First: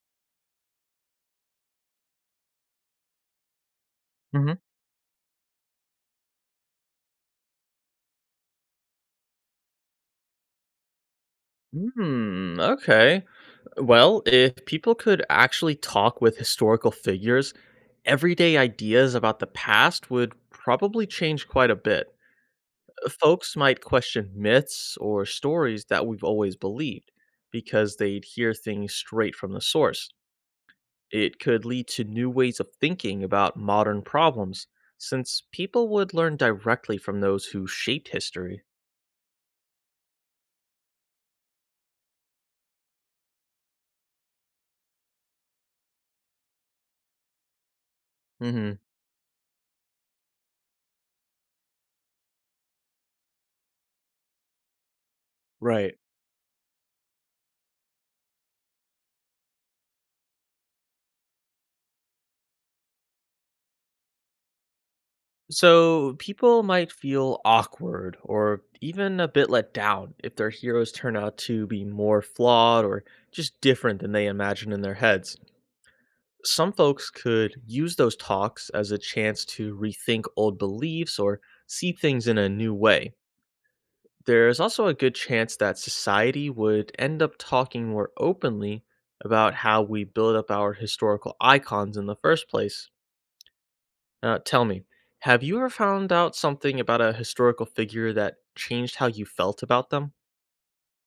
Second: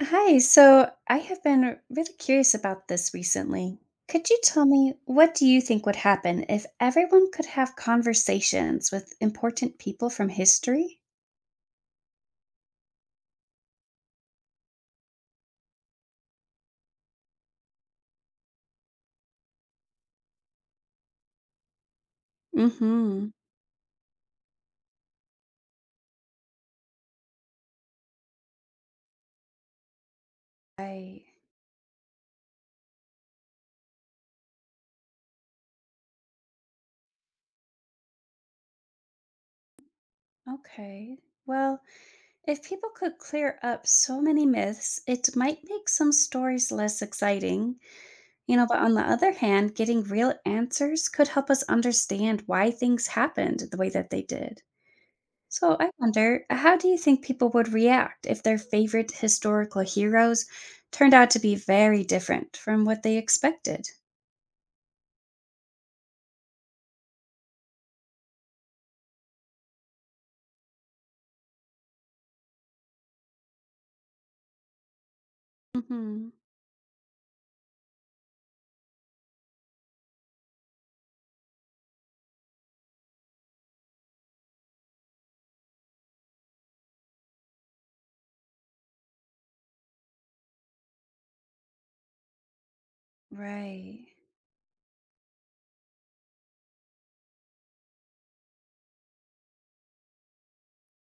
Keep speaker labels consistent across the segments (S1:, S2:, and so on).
S1: Hi, so I have been really curious about this recently. Could you
S2: Mhm.
S1: tell me, what do you think would happen if everyone could have conversations with important people from history?
S2: Hmm, okay. Well, if people could actually talk with historical figures, everyday ideas about the past would probably change quite a bit.
S1: Mm-hmm.
S2: Folks might question myths or stories that we've always believed because they'd hear things straight from the source.
S1: Right.
S2: It could lead to new ways of thinking about modern problems since people would learn directly from those who shaped history.
S1: Okay. Well, if people could clear up so many myths, it might make some stories less exciting. You know, but
S2: Mhm.
S1: on the other hand, getting real answers could help us understand why things happened the way that they did. So I
S2: Right.
S1: wonder, how do you think people would react if their favorite historical heroes turned out to be very different from what they expected?
S2: So, people might feel awkward or even a bit let down if their heroes turn out to be more flawed or just different than they imagined in their heads.
S1: Hmm.
S2: Some folks could use those talks as a chance to rethink old beliefs or see things in a new way. There's also a good chance that society would end up talking more openly about how we build up our historical icons in the first place.
S1: Right.
S2: Now, tell me, have you ever found out something about a historical figure that changed how you felt about them?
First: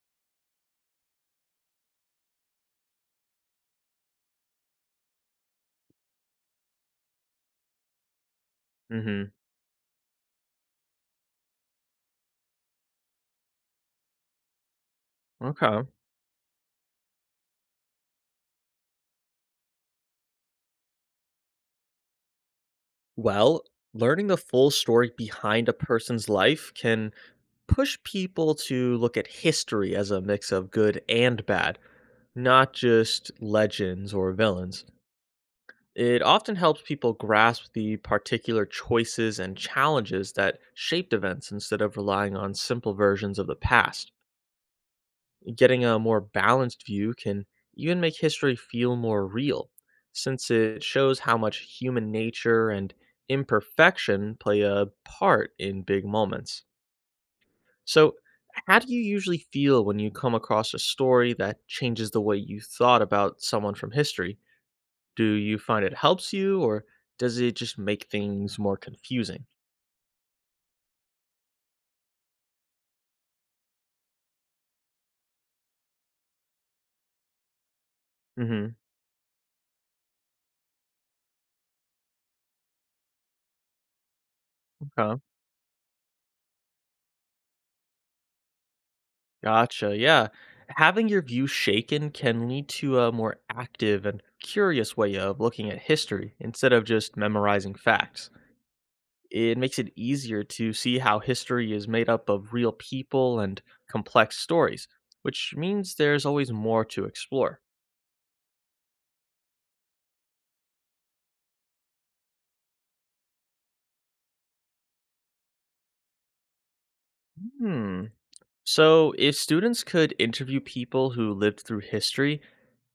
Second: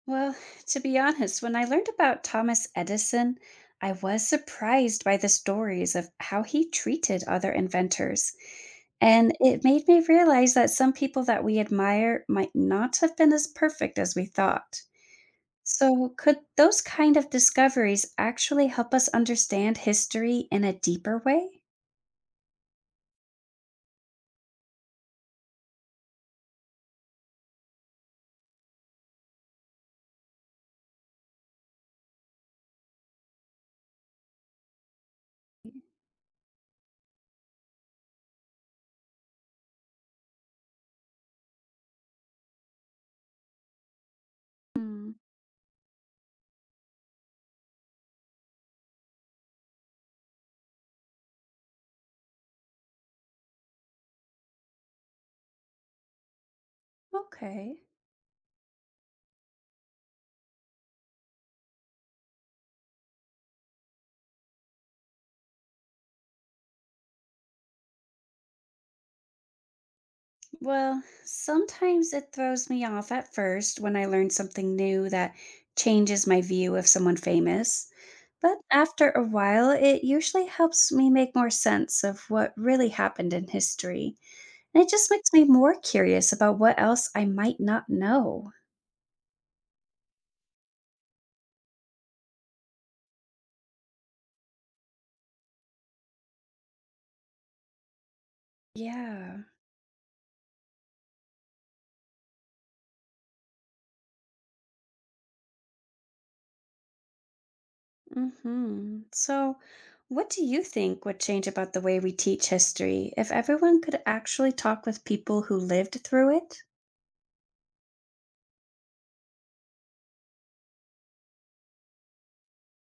S1: Well, to be honest, when I learned about Thomas Edison, I was surprised by the stories of how he treated other inventors.
S2: Mm-hmm.
S1: And it made me realize that some people that we admire might not have been as perfect as we thought.
S2: Okay.
S1: So, could those kind of discoveries actually help us understand history in a deeper way?
S2: Well, learning the full story behind a person's life can push people to look at history as a mix of good and bad, not just legends or villains. It often helps people grasp the particular choices and challenges that shaped events instead of relying on simple versions of the past.
S1: Mm,
S2: Getting a more balanced view can even make history feel more real, since it shows how much human nature and imperfection play a part in big moments.
S1: okay.
S2: So, how do you usually feel when you come across a story that changes the way you thought about someone from history? Do you find it helps you, or does it just make things more confusing?
S1: Well, sometimes it throws me off at first when I learn something new that changes my view of someone famous. But
S2: Hmm.
S1: after a while, it usually helps me make more sense of what really happened in history. And it just makes me more curious about what else I might not know.
S2: Gotcha. Yeah. Having your view shaken can lead to a more active and curious way of looking at history instead of just memorizing facts.
S1: Yeah.
S2: It makes it easier to see how history is made up of real people and complex stories, which means there's always more to explore.
S1: Mhm. So, what do you think would change about the way we teach history if everyone could actually talk with people who lived through it?
S2: Hmm. So, if students could interview people who lived through history,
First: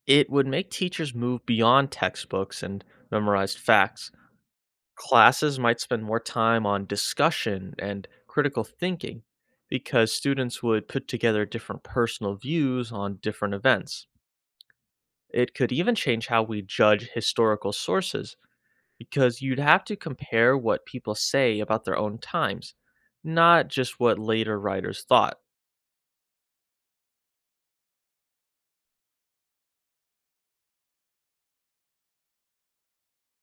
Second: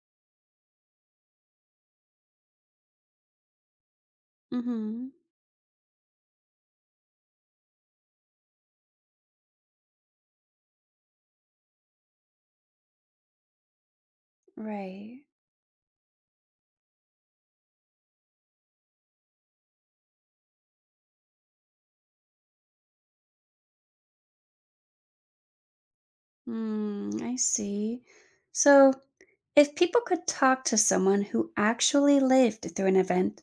S2: it would make teachers move beyond textbooks and memorized facts.
S1: Mhm.
S2: Classes might spend more time on discussion and critical thinking because students would put together different personal views on different events.
S1: Right.
S2: It could even change how we judge historical sources because you'd have to compare what people say about their own times, not just what later writers thought.
S1: Hmm. I see. So, if people could talk to someone who actually lived through an event,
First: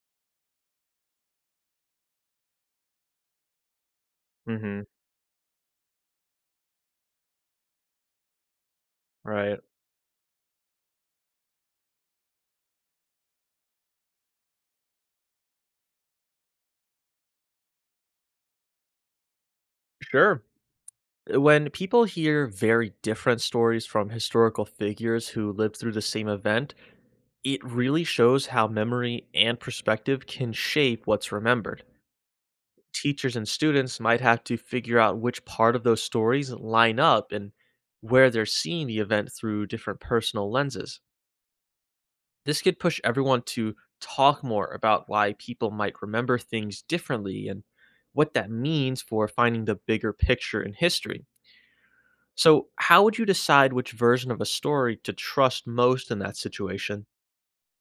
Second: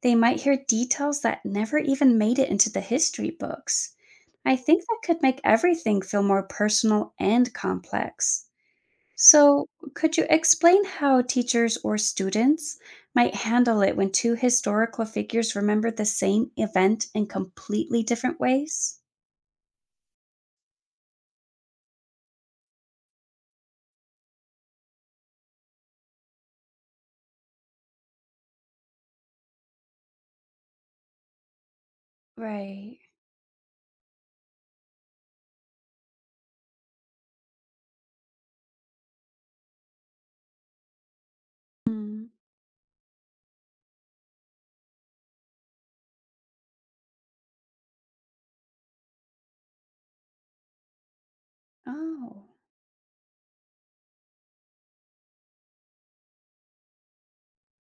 S1: they might hear details that never even made it into the history books. I think
S2: Hmm.
S1: that could make everything feel more personal and complex.
S2: Right.
S1: So, could you explain how teachers or students might handle it when two historical figures remember the same event in completely different ways?
S2: Sure. When people hear very different stories from historical figures who lived through the same event, it really shows how memory and perspective can shape what's remembered.
S1: Right.
S2: Teachers and students might have to figure out which part of those stories line up and where they're seeing the event through different personal lenses.
S1: Hmm.
S2: This could push everyone to talk more about why people might remember things differently and what that means for finding the bigger picture in history.
S1: Oh.
S2: So, how would you decide which version of a story to trust most in that situation?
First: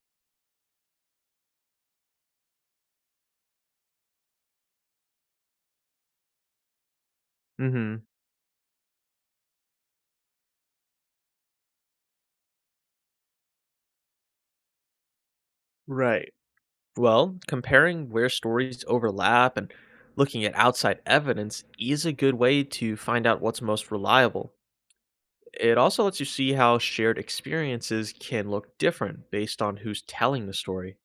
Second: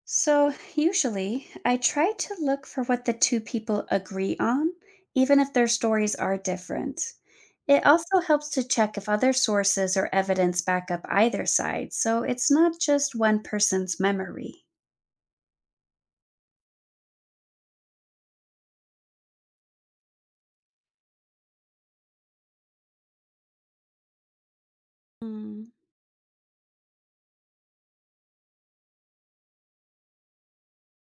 S1: So, usually, I try to look for what the two people agree on, even if their stories are different. It
S2: Mhm.
S1: also helps to check if other sources or evidence back up either side, so it's not just one person's memory.
S2: Right. Well, comparing where stories overlap and looking at outside evidence is a good way to find out what's most reliable.
S1: Hmm.
S2: It also lets you see how shared experiences can look different based on who's telling the story.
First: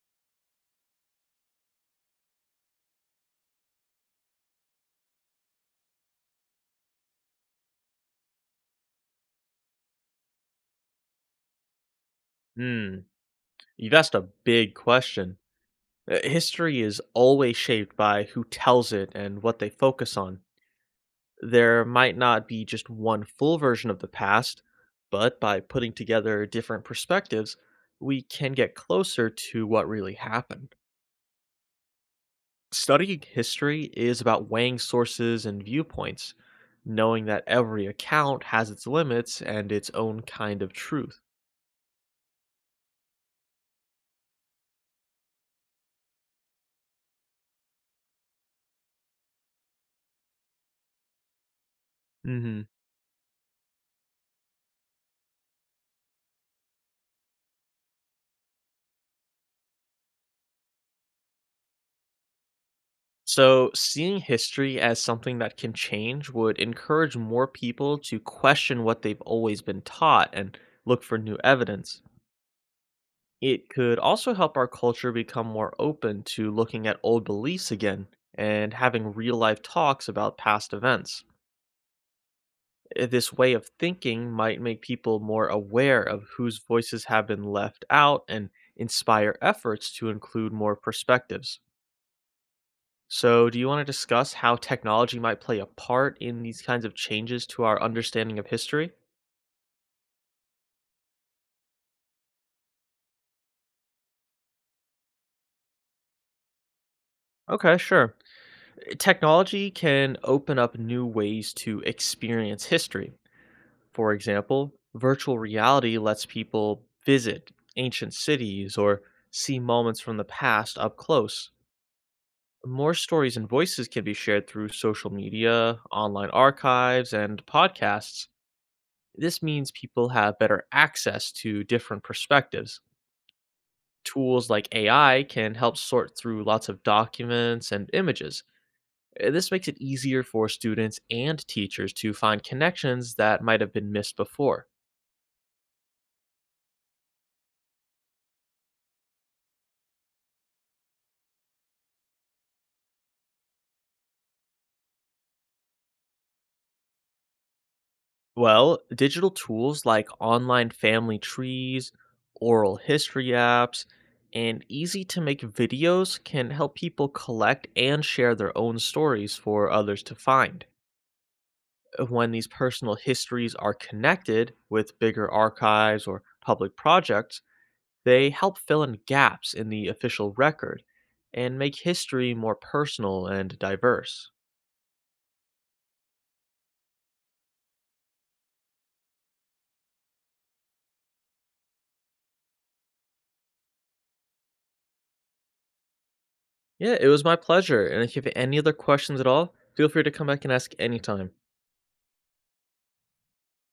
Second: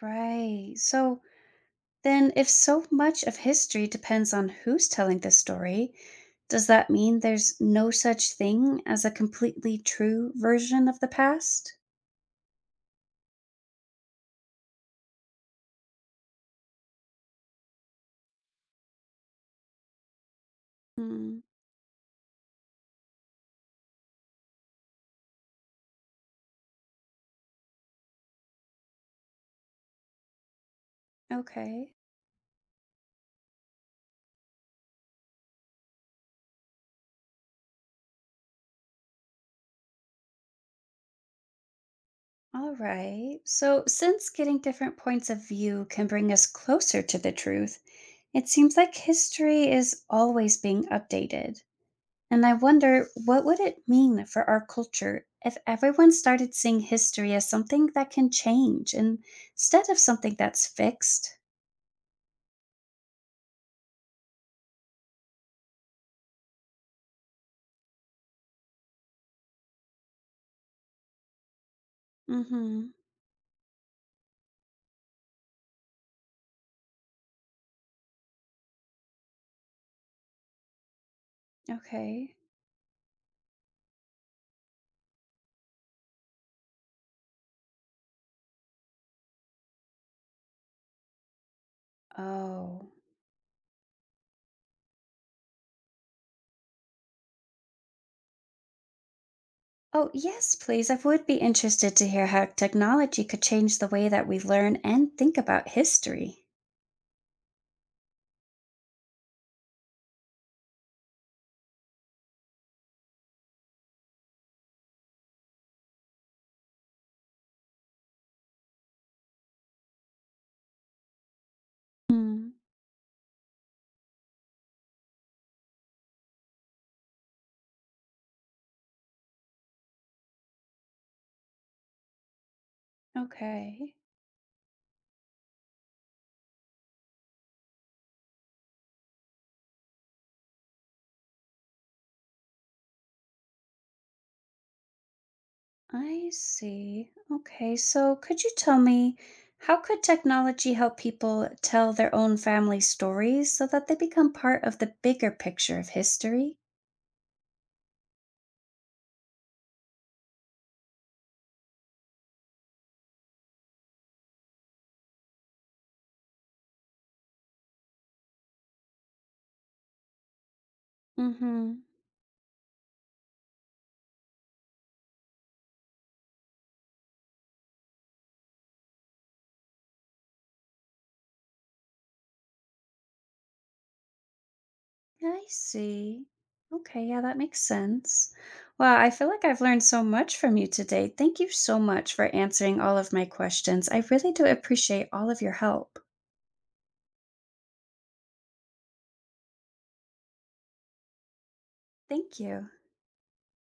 S1: Right. So, then if so much of history depends on who's telling the story, does that mean there's no such thing as a completely true version of the past?
S2: Hmm, you've asked a big question. History is always shaped by who tells it and what they focus on.
S1: Hmm.
S2: There might not be just one full version of the past, but by putting together different perspectives, we can get closer to what really happened.
S1: Okay.
S2: Studying history is about weighing sources and viewpoints, knowing that every account has its limits and its own kind of truth.
S1: All right. So, since getting different points of view can bring us closer to the truth, it seems like history is always being updated. And I
S2: Hmm.
S1: wonder, what would it mean for our culture if everyone started seeing history as something that can change instead of something that's fixed?
S2: So, seeing history as something that can change would encourage more people to question what they've always been taught and look for new evidence.
S1: Mhm.
S2: It could also help our culture become more open to looking at old beliefs again and having real life talks about past events.
S1: Okay.
S2: This way of thinking might make people more aware of whose voices have been left out and inspire efforts to include more perspectives.
S1: Oh.
S2: So, do you want to discuss how technology might play a part in these kinds of changes to our understanding of history?
S1: Oh, yes, please. I would be interested to hear how technology could change the way that we learn and think about history.
S2: Okay, sure. Technology can open up new ways to experience history. For example, virtual reality lets people visit ancient cities or see moments from the past up close.
S1: Hmm.
S2: More stories and voices can be shared through social media, online archives, and podcasts. This means people have better access to different perspectives.
S1: Okay.
S2: Tools like AI can help sort through lots of documents and images. This makes it easier for students and teachers to find connections that might have been missed before.
S1: I see. Okay, so could you tell me, how could technology help people tell their own family stories so that they become part of the bigger picture of history?
S2: Well, digital tools like online family trees, oral history apps, and easy to make videos can help people collect and share their own stories for others to find.
S1: Mm-hmm.
S2: When these personal histories are connected with bigger archives or public projects, they help fill in gaps in the official record and make history more personal and diverse.
S1: I see. Okay, yeah, that makes sense. Well, I feel like I've learned so much from you today. Thank you so much for answering all of my questions. I really do appreciate all of your help.
S2: Yeah, it was my pleasure. And if you have any other questions at all, feel free to come back and ask anytime.
S1: Thank you.